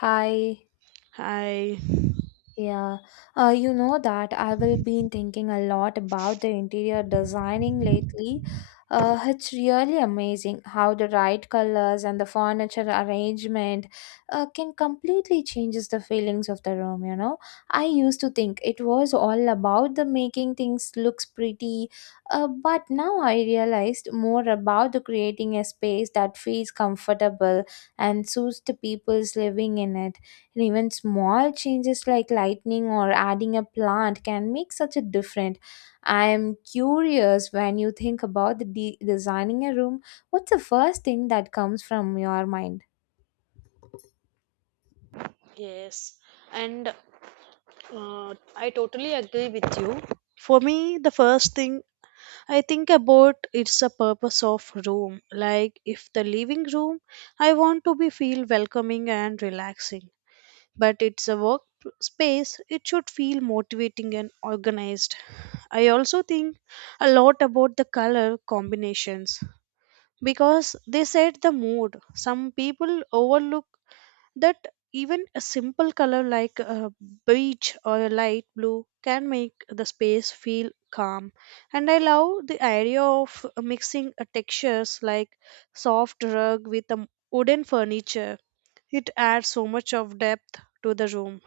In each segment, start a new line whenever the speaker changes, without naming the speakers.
Hi,
Hi.
yeah. You know that I will been thinking a lot about the interior designing lately. It's really amazing how the right colors and the furniture arrangement can completely changes the feelings of the room. I used to think it was all about the making things looks pretty, but now I realized more about the creating a space that feels comfortable and suits the people's living in it, and even small changes like lightning or adding a plant can make such a difference. I am curious when you think about the designing a room, what's the first thing that comes from your mind?
Yes, and I totally agree with you. For me, the first thing I think about is the purpose of room. Like if the living room, I want to be feel welcoming and relaxing. But it's a work space, it should feel motivating and organized. I also think a lot about the color combinations. Because they set the mood. Some people overlook that even a simple color like a beige or a light blue can make the space feel calm. And I love the idea of mixing textures like soft rug with a wooden furniture. It adds so much of depth to the room.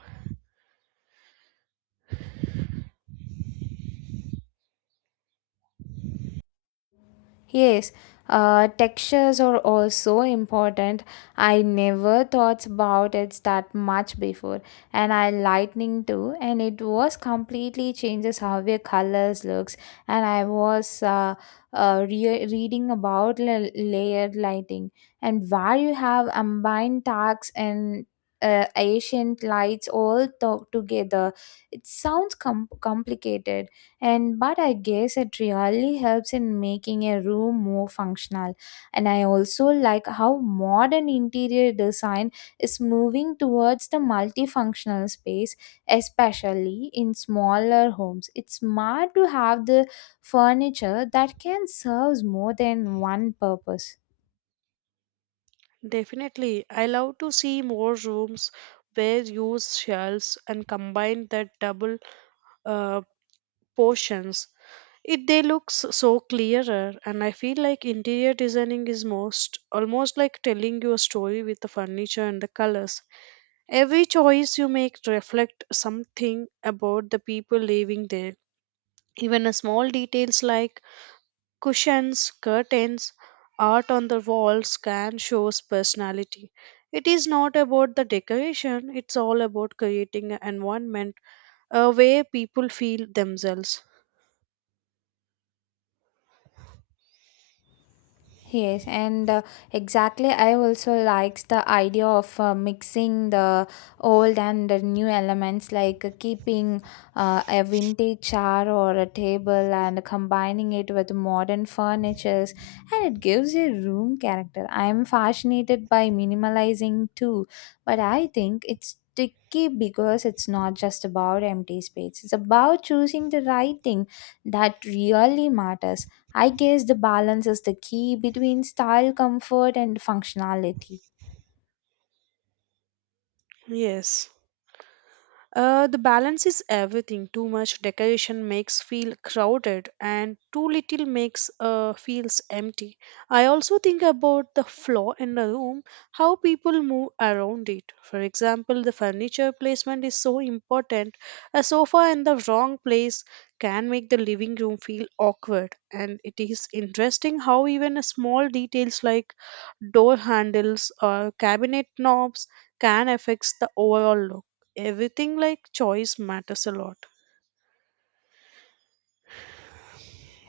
Yes, textures are also important. I never thought about it that much before, and I lightning too, and it was completely changes how the colors looks. And I was reading about layered lighting, and where you have combined darks and ancient lights all together. It sounds complicated, and but I guess it really helps in making a room more functional. And I also like how modern interior design is moving towards the multifunctional space, especially in smaller homes. It's smart to have the furniture that can serve more than one purpose.
Definitely, I love to see more rooms where use shells and combine that double uh, portions. It they looks so clearer and I feel like interior designing is most almost like telling you a story with the furniture and the colors. Every choice you make reflect something about the people living there. Even a small details like cushions, curtains, art on the walls can shows personality. It is not about the decoration, it's all about creating an environment where people feel themselves.
Yes, and exactly. I also likes the idea of mixing the old and the new elements, like keeping a vintage chair or a table and combining it with modern furnitures, and it gives a room character. I am fascinated by minimalizing too, but I think it's tricky because it's not just about empty space. It's about choosing the right thing that really matters. I guess the balance is the key between style, comfort, and functionality.
Yes. The balance is everything. Too much decoration makes feel crowded, and too little makes feels empty. I also think about the floor in the room, how people move around it. For example, the furniture placement is so important. A sofa in the wrong place can make the living room feel awkward, and it is interesting how even small details like door handles or cabinet knobs can affect the overall look everything like choice matters a lot.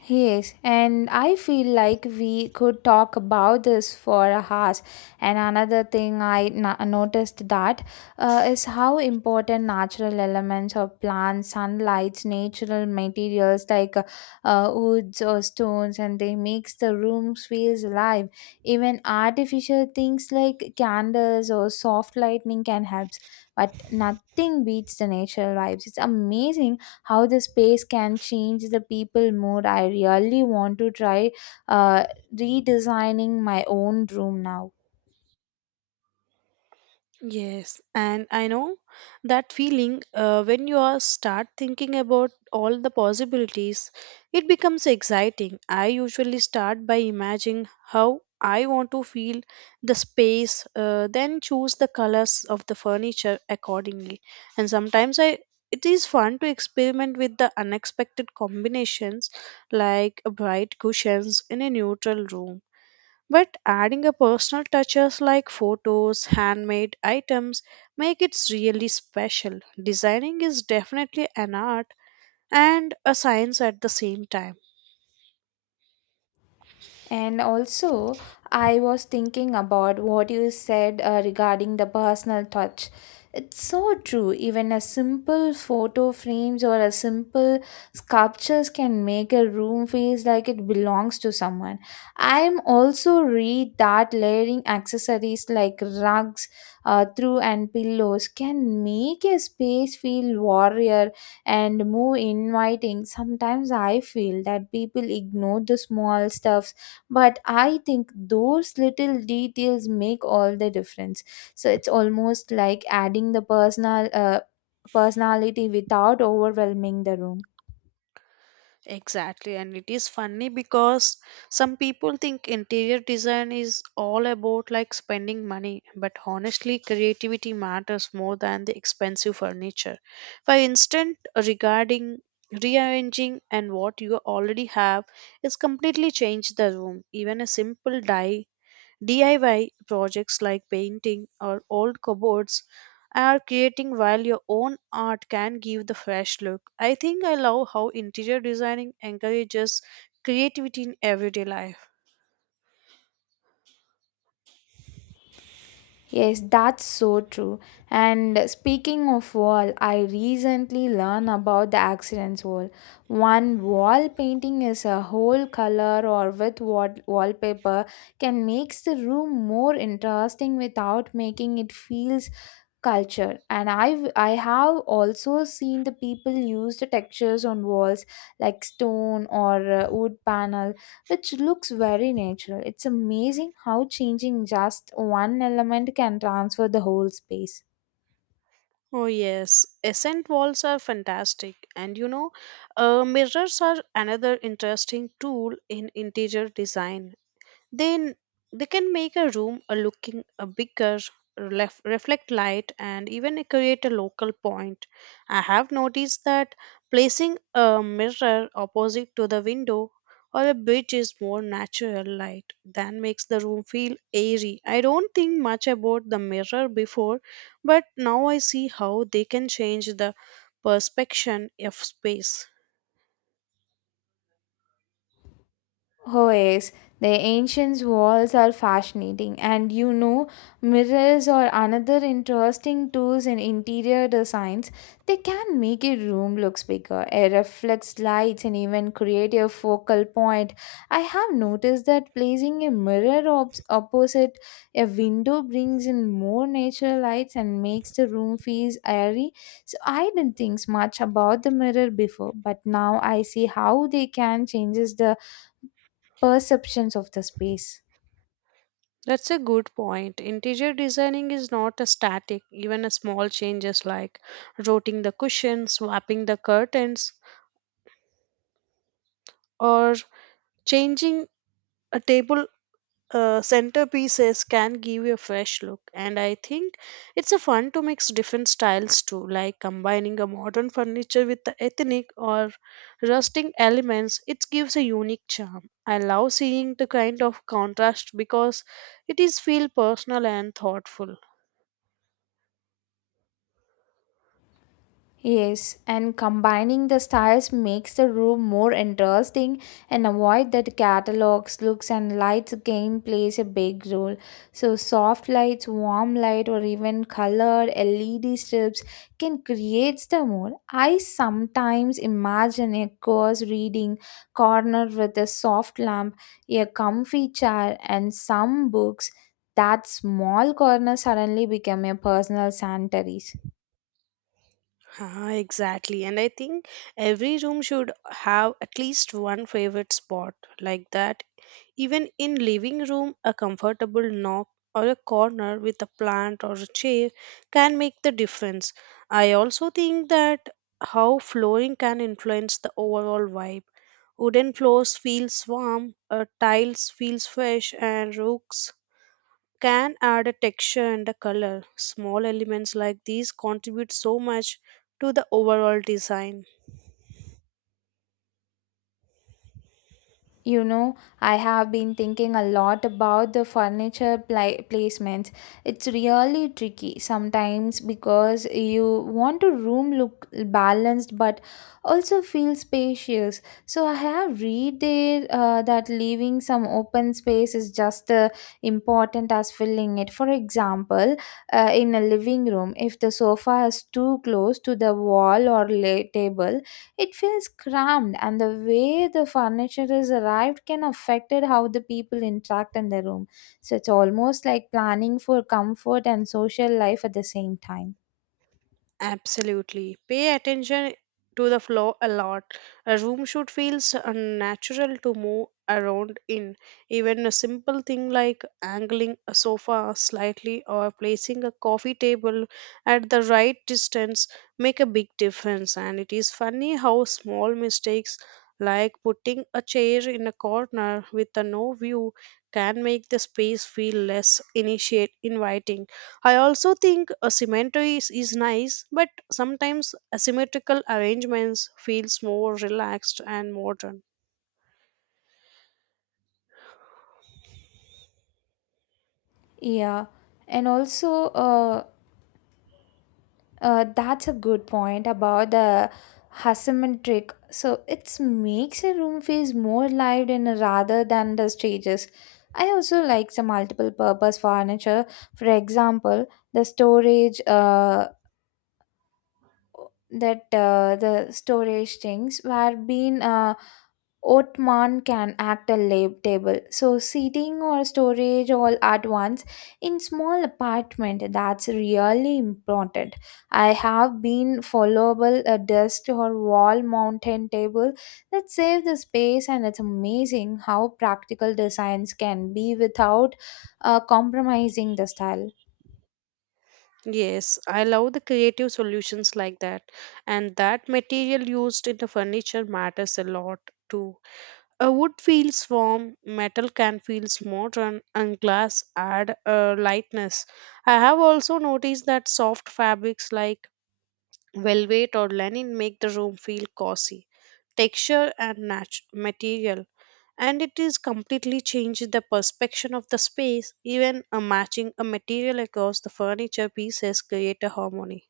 Yes, and I feel like we could talk about this for hours. And another thing I noticed that is how important natural elements of plants, sunlight, natural materials like woods or stones, and they makes the rooms feels alive. Even artificial things like candles or soft lightning can help, but nothing beats the natural vibes. It's amazing how the space can change the people mood. I really want to try uh, redesigning my own room now.
Yes, and I know that feeling when you are start thinking about all the possibilities, it becomes exciting. I usually start by imagining how I want to feel the space, then choose the colors of the furniture accordingly. And sometimes I it is fun to experiment with the unexpected combinations like bright cushions in a neutral room. But adding a personal touches like photos, handmade items make it really special. Designing is definitely an art and a science at the same time.
And also, I was thinking about what you said regarding the personal touch. It's so true. Even a simple photo frames or a simple sculptures can make a room feels like it belongs to someone. I'm also read that layering accessories like rugs, through and pillows can make a space feel warrior and more inviting. Sometimes I feel that people ignore the small stuffs, but I think those little details make all the difference. So it's almost like adding the personal personality without overwhelming the room.
Exactly, and it is funny because some people think interior design is all about like spending money, but honestly, creativity matters more than the expensive furniture. For instance, regarding rearranging and what you already have is completely change the room. Even a simple die DIY projects like painting or old cupboards are creating while your own art can give the fresh look. I think I love how interior designing encourages creativity in everyday life.
Yes, that's so true. And speaking of wall, I recently learned about the accidents wall. One wall painting is a whole color or with wallpaper can makes the room more interesting without making it feel culture. And I have also seen the people use the textures on walls like stone or wood panel, which looks very natural. It's amazing how changing just one element can transfer the whole space.
Oh yes, accent walls are fantastic, and you know, mirrors are another interesting tool in interior design. Then they can make a room a looking a bigger, reflect light, and even create a local point. I have noticed that placing a mirror opposite to the window or a bridge is more natural light than makes the room feel airy. I don't think much about the mirror before, but now I see how they can change the perception of space.
Oh yes, the ancient walls are fascinating, and you know, mirrors are another interesting tools in interior designs. They can make a room looks bigger, it reflects lights, and even create a focal point. I have noticed that placing a mirror opposite a window brings in more natural lights and makes the room feel airy. So I didn't think much about the mirror before, but now I see how they can changes the perceptions of the space.
That's a good point. Interior designing is not a static. Even a small changes like rotating the cushions, swapping the curtains, or changing a table centerpieces can give you a fresh look. And I think it's a fun to mix different styles too, like combining a modern furniture with the ethnic or rustic elements. It gives a unique charm. I love seeing the kind of contrast because it is feel personal and thoughtful.
Yes, and combining the styles makes the room more interesting and avoid that catalogs, looks and lights again plays a big role. So soft lights, warm light or even colored LED strips can create the mood. I sometimes imagine a course reading corner with a soft lamp, a comfy chair and some books. That small corner suddenly become a personal sanctuary.
Exactly. And I think every room should have at least one favorite spot like that. Even in living room, a comfortable nook or a corner with a plant or a chair can make the difference. I also think that how flooring can influence the overall vibe. Wooden floors feels warm, tiles feels fresh, and rugs can add a texture and a color. Small elements like these contribute so much to the overall design.
You know, I have been thinking a lot about the furniture placements. It's really tricky sometimes because you want a room look balanced but also feel spacious. So I have read there that leaving some open space is just as important as filling it. For example, in a living room, if the sofa is too close to the wall or table, it feels cramped, and the way the furniture is arrived can affect it how the people interact in the room. So it's almost like planning for comfort and social life at the same time.
Absolutely. Pay attention to the floor a lot. A room should feel natural to move around in. Even a simple thing like angling a sofa slightly or placing a coffee table at the right distance make a big difference. And it is funny how small mistakes like putting a chair in a corner with a no view can make the space feel less initiate inviting. I also think a cemetery is nice, but sometimes asymmetrical arrangements feels more relaxed and modern.
Yeah, and also, that's a good point about the asymmetric. So it makes a room feels more lived in rather than the stages. I also like the multiple purpose furniture. For example, the storage that the storage things where being ottoman can act a lab table. So seating or storage all at once in small apartment, that's really important. I have been followable a desk or wall mountain table that save the space, and it's amazing how practical designs can be without compromising the style.
Yes, I love the creative solutions like that, and that material used in the furniture matters a lot too. A wood feels warm, metal can feels modern, and glass add a lightness. I have also noticed that soft fabrics like velvet or linen make the room feel cozy texture and material and it is completely changed the perception of the space. Even a matching a material across the furniture pieces create a harmony.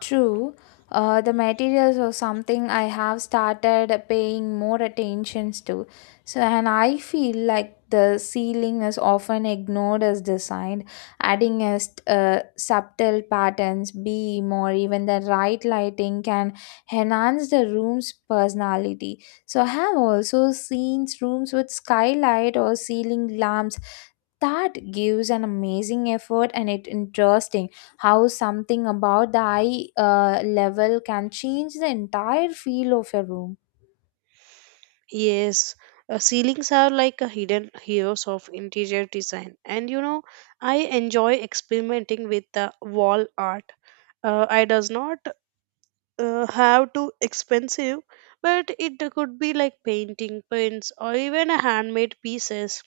True, the materials are something I have started paying more attentions to. So, and I feel like the ceiling is often ignored as design, adding a subtle patterns, beam, or even the right lighting can enhance the room's personality. So, I have also seen rooms with skylight or ceiling lamps that gives an amazing effort, and it interesting how something about the eye level can change the entire feel of a room.
Yes, ceilings are like a hidden heroes of interior design and you know I enjoy experimenting with the wall art. I does not have too expensive, but it could be like painting prints or even a handmade pieces.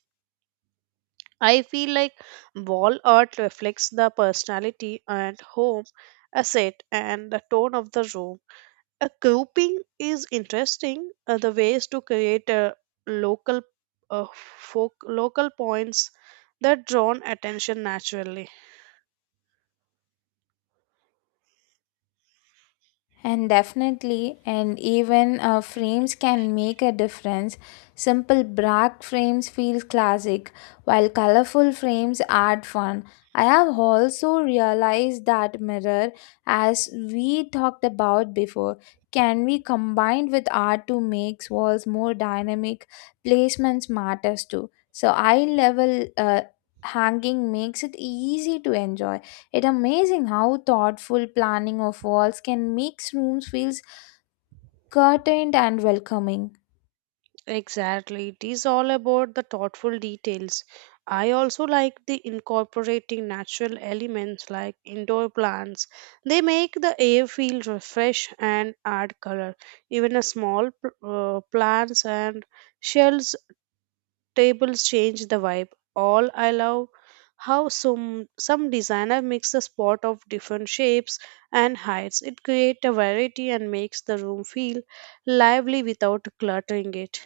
I feel like wall art reflects the personality and home asset and the tone of the room. A grouping is interesting. The ways to create a local local points that drawn attention naturally.
And definitely, and even frames can make a difference. Simple black frames feel classic, while colorful frames add fun. I have also realized that mirror, as we talked about before, can be combined with art to make walls more dynamic. Placements matters too. So eye level hanging makes it easy to enjoy. It amazing how thoughtful planning of walls can makes rooms feels curtained and welcoming.
Exactly. It is all about the thoughtful details. I also like the incorporating natural elements like indoor plants. They make the air feel refreshed and add color. Even a small plants and shells tables change the vibe. All I love how some designer mix a spot of different shapes and heights. It creates a variety and makes the room feel lively without cluttering it.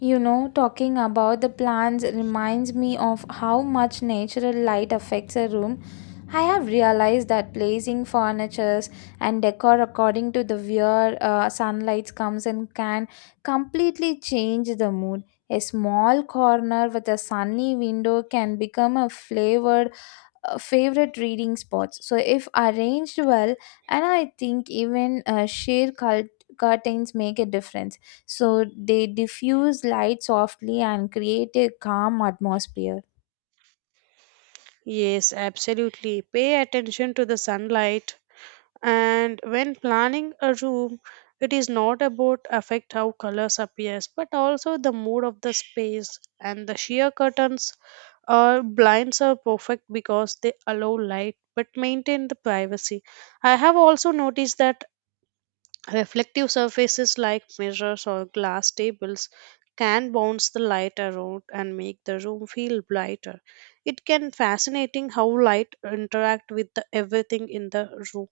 You know, talking about the plants reminds me of how much natural light affects a room. I have realized that placing furnitures and decor according to the where sunlight comes in can completely change the mood. A small corner with a sunny window can become a flavored favorite reading spots. So if arranged well, and I think even sheer cult curtains make a difference. So they diffuse light softly and create a calm atmosphere.
Yes, absolutely. Pay attention to the sunlight. And when planning a room, it is not about affect how colors appears, but also the mood of the space. And the sheer curtains or blinds are perfect because they allow light but maintain the privacy. I have also noticed that reflective surfaces like mirrors or glass tables can bounce the light around and make the room feel brighter. It can fascinating how light interact with the everything in the room.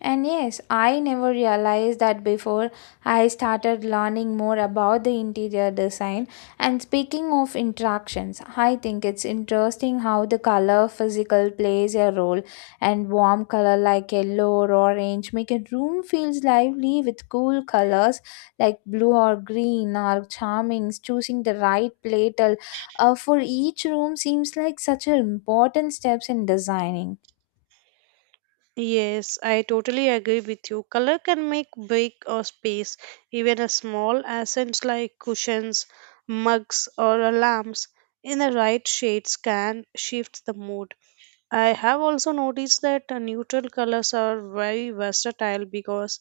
And yes, I never realized that before I started learning more about the interior design. And speaking of interactions, I think it's interesting how the color physical plays a role. And warm color like yellow or orange make a room feels lively with cool colors like blue or green or charming. Choosing the right platel for each room seems like such an important steps in designing.
Yes, I totally agree with you. Color can make big or space, even a small accents like cushions, mugs, or a lamps in the right shades can shift the mood. I have also noticed that neutral colors are very versatile because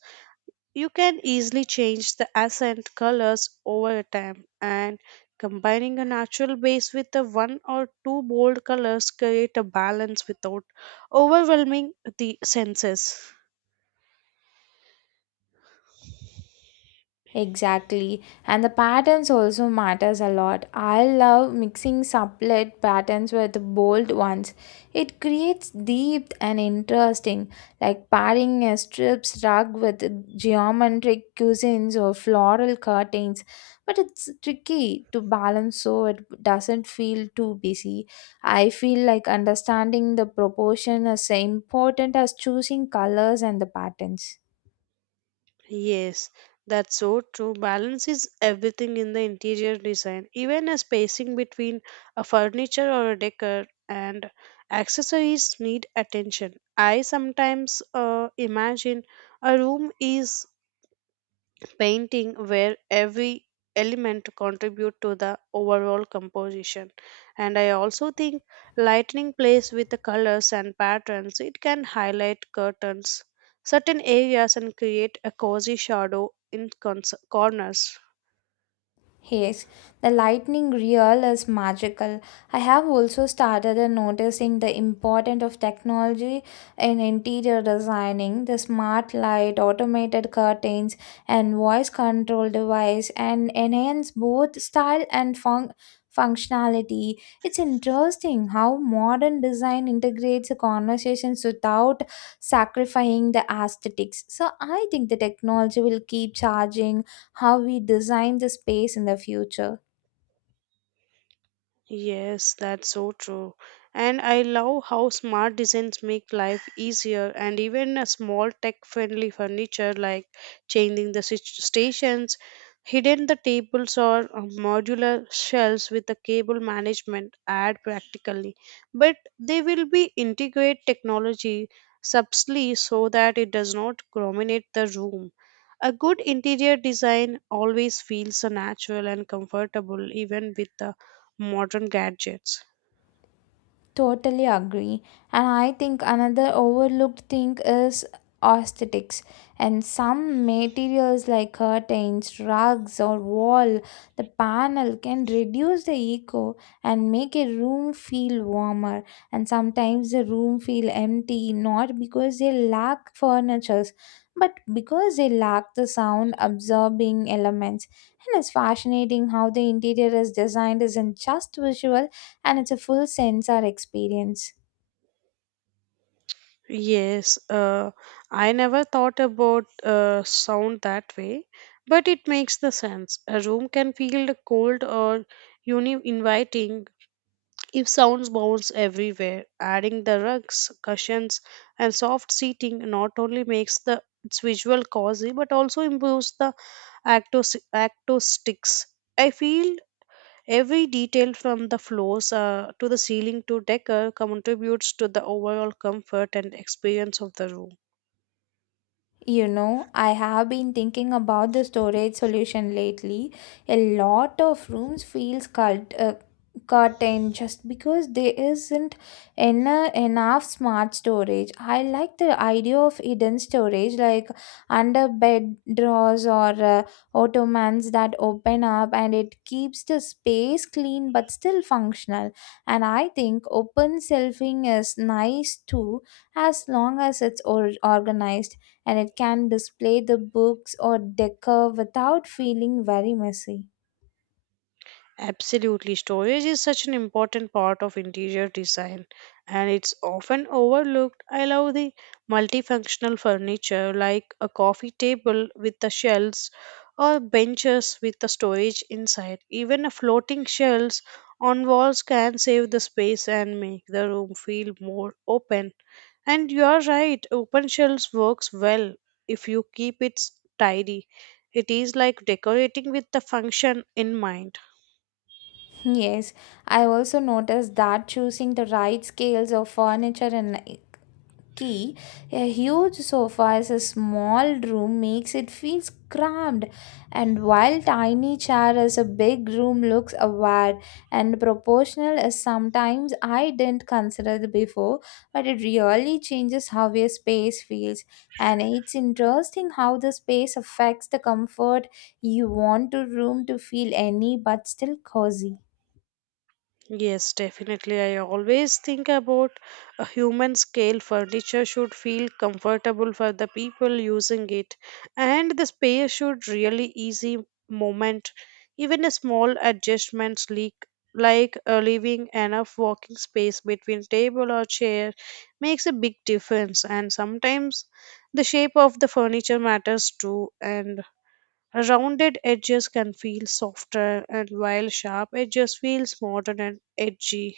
you can easily change the accent colors over time, and combining a natural base with a one or two bold colors create a balance without overwhelming the senses.
Exactly. And the patterns also matters a lot. I love mixing sublet patterns with bold ones. It creates deep and interesting, like pairing a strips rug with geometric cuisines or floral curtains. But it's tricky to balance so it doesn't feel too busy. I feel like understanding the proportion is important as choosing colors and the patterns.
Yes, that's so true. Balance is everything in the interior design. Even a spacing between a furniture or a decor and accessories need attention. I sometimes imagine a room is painting where every element contribute to the overall composition. And I also think lightning plays with the colors and patterns. It can highlight curtains certain areas and create a cozy shadow in corners.
Yes, the lightning reel is magical. I have also started noticing the importance of technology in interior designing. The smart light, automated curtains, and voice control device and enhance both style and functionality. It's interesting how modern design integrates conversations without sacrificing the aesthetics. So I think the technology will keep charging how we design the space in the future.
Yes, that's so true. And I love how smart designs make life easier, and even a small tech-friendly furniture like changing the stations, hidden the tables or modular shelves with the cable management add practically. But they will be integrate technology subtly so that it does not dominate the room. A good interior design always feels so natural and comfortable even with the modern gadgets.
Totally agree. And I think another overlooked thing is aesthetics. And some materials like curtains, rugs, or wall, the panel can reduce the echo and make a room feel warmer. And sometimes the room feel empty, not because they lack furnitures, but because they lack the sound absorbing elements. And it's fascinating how the interior is designed isn't just visual, and it's a full sensor experience.
Yes, I never thought about sound that way, but it makes the sense. A room can feel cold or inviting if sounds bounce everywhere. Adding the rugs, cushions, and soft seating not only makes the its visual cozy, but also improves the acoustics. I feel every detail from the floors to the ceiling to decor contributes to the overall comfort and experience of the room.
You know, I have been thinking about the storage solution lately. A lot of rooms feels cut in just because there isn't enough smart storage. I like the idea of hidden storage like under bed drawers or ottomans that open up, and it keeps the space clean but still functional. And I think open shelving is nice too, as long as it's organized, and it can display the books or decor without feeling very messy.
Absolutely, storage is such an important part of interior design and it's often overlooked. I love the multifunctional furniture like a coffee table with the shelves or benches with the storage inside. Even a floating shelves on walls can save the space and make the room feel more open. And you're right, open shelves works well if you keep it tidy. It is like decorating with the function in mind.
Yes, I also noticed that choosing the right scales of furniture and key, a huge sofa as a small room makes it feel cramped, and while tiny chair as a big room looks aware and proportional as sometimes I didn't consider the before, but it really changes how a space feels. And it's interesting how the space affects the comfort you want to room to feel any but still cozy.
Yes, definitely. I always think about a human scale furniture should feel comfortable for the people using it, and the space should really easy movement. Even a small adjustments leak like leaving enough walking space between table or chair makes a big difference. And sometimes the shape of the furniture matters too, and rounded edges can feel softer and while sharp edges feels modern and edgy.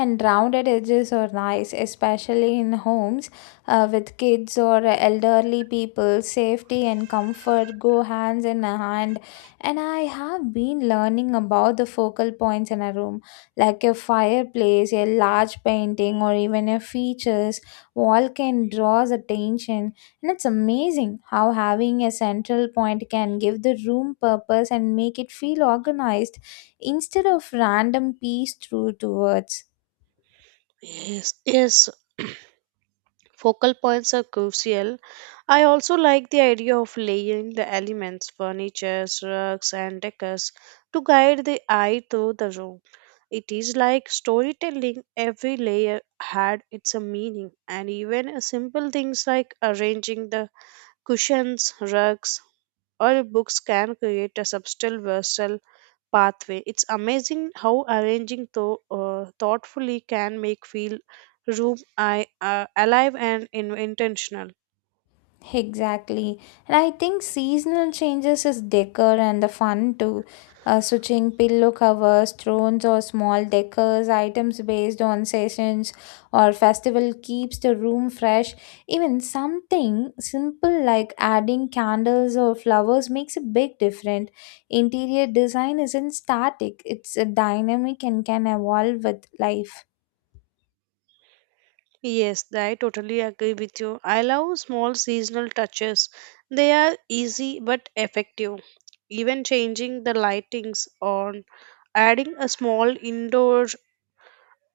And rounded edges are nice, especially in homes with kids or elderly people. Safety and comfort go hands in hand. And I have been learning about the focal points in a room, like a fireplace, a large painting, or even a features. Wall can draws attention, and it's amazing how having a central point can give the room purpose and make it feel organized instead of random piece through towards.
Yes. Focal points are crucial. I also like the idea of layering the elements, furniture, rugs, and decors to guide the eye through the room. It is like storytelling, every layer had its a meaning, and even a simple things like arranging the cushions, rugs, or books can create a subtle vessel pathway. It's amazing how arranging thoughtfully can make feel room alive and intentional.
Exactly. And I think seasonal changes is decor and the fun too. Switching pillow covers, thrones, or small decors, items based on seasons or festival keeps the room fresh. Even something simple like adding candles or flowers makes a big difference. Interior design isn't static, it's a dynamic and can evolve with life.
Yes, I totally agree with you. I love small seasonal touches. They are easy but effective. Even changing the lightings on adding a small indoor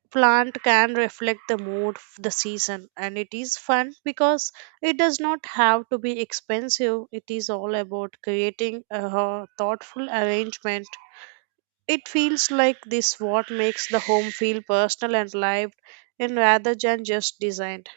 plant can reflect the mood of the season. And it is fun because it does not have to be expensive. It is all about creating a thoughtful arrangement. It feels like this what makes the home feel personal and lived in rather than just designed.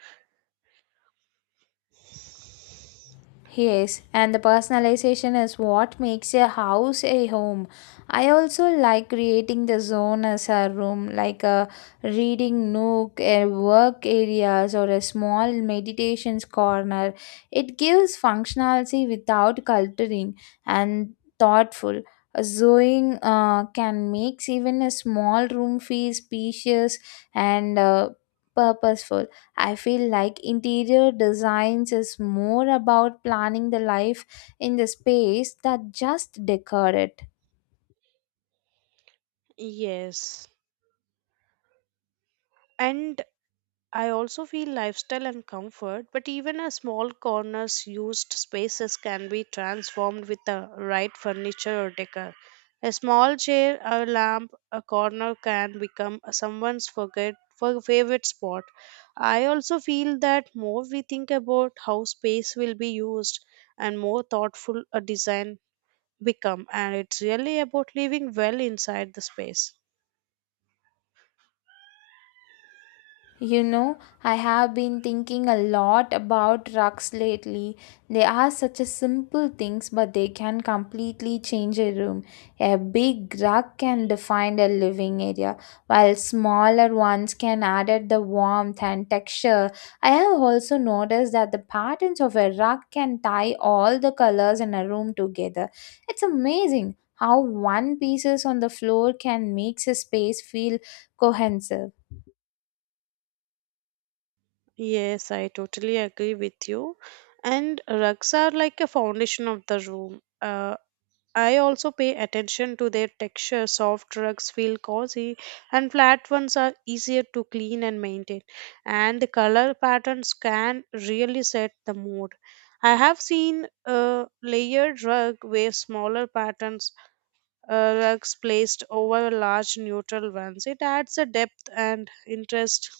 Yes, and the personalization is what makes a house a home. I also like creating the zone as a room, like a reading nook, a work areas, or a small meditations corner. It gives functionality without cluttering and thoughtful. Zoning can make even a small room feel spacious and purposeful. I feel like interior designs is more about planning the life in the space that just decor it.
Yes, and I also feel lifestyle and comfort, but even a small corner's used spaces can be transformed with the right furniture or decor. A small chair, a lamp, a corner can become someone's forget for favorite spot. I also feel that more we think about how space will be used and more thoughtful a design become, and it's really about living well inside the space.
You know, I have been thinking a lot about rugs lately. They are such a simple things, but they can completely change a room. A big rug can define a living area, while smaller ones can add at the warmth and texture. I have also noticed that the patterns of a rug can tie all the colors in a room together. It's amazing how one pieces on the floor can make a space feel cohesive.
Yes, I totally agree with you. And rugs are like a foundation of the room. I also pay attention to their texture. Soft rugs feel cozy, and flat ones are easier to clean and maintain. And the color patterns can really set the mood. I have seen a layered rug where smaller patterns rugs placed over large neutral ones. It adds a depth and interest,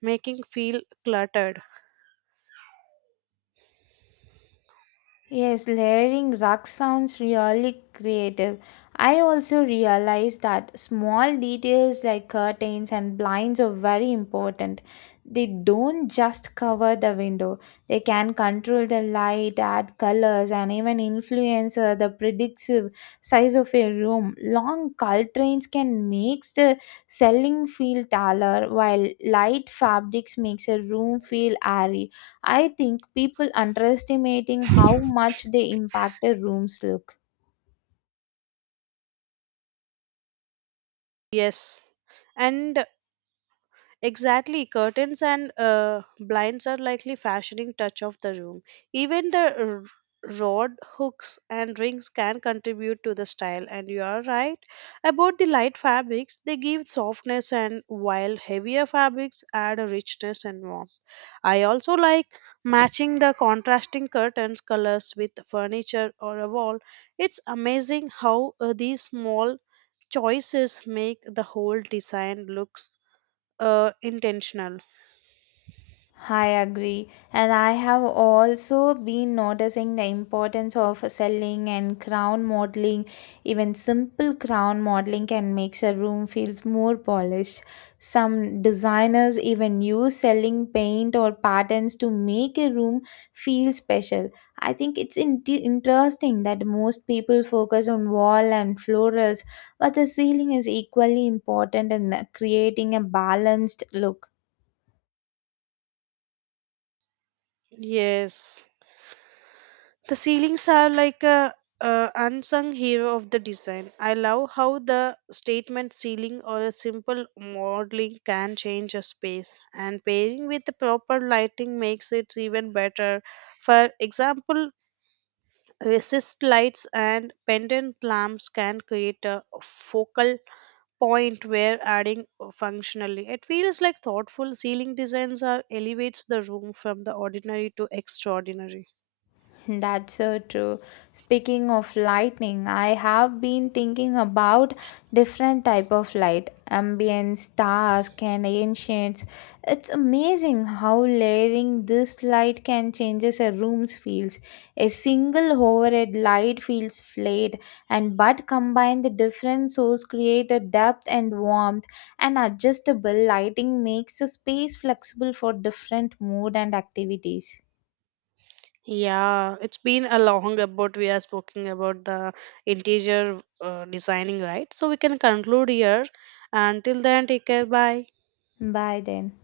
making feel cluttered.
Yes, layering rug sounds really creative. I also realized that small details like curtains and blinds are very important. They don't just cover the window, they can control the light, add colors, and even influence the predictive size of a room. Long curtains can make the selling feel taller, while light fabrics makes a room feel airy. I think people underestimating how much they impact a room's look.
Yes, and exactly, curtains and blinds are likely fashioning touch of the room. Even the rod hooks and rings can contribute to the style. And you are right about the light fabrics; they give softness, and while heavier fabrics add a richness and warmth. I also like matching the contrasting curtains colors with furniture or a wall. It's amazing how these small choices make the whole design looks intentional.
I agree. And I have also been noticing the importance of selling and crown modeling. Even simple crown modeling can make a room feels more polished. Some designers even use selling paint or patterns to make a room feel special. I think it's interesting that most people focus on wall and florals, but the ceiling is equally important in creating a balanced look.
Yes, the ceilings are like a unsung hero of the design. I love how the statement ceiling or a simple modeling can change a space, and pairing with the proper lighting makes it even better. For example, resist lights and pendant lamps can create a focal point where adding functionally. It feels like thoughtful ceiling designs are elevates the room from the ordinary to extraordinary.
That's so true. Speaking of lightning, I have been thinking about different type of light, ambient stars and ancients. It's amazing how layering this light can changes a room's feels. A single overhead light feels flat, and but combine the different sources create a depth and warmth. And adjustable lighting makes a space flexible for different mood and activities.
Yeah, it's been a long about we are speaking about the interior designing, right? So we can conclude here. Until then, take care. Bye.
Bye then.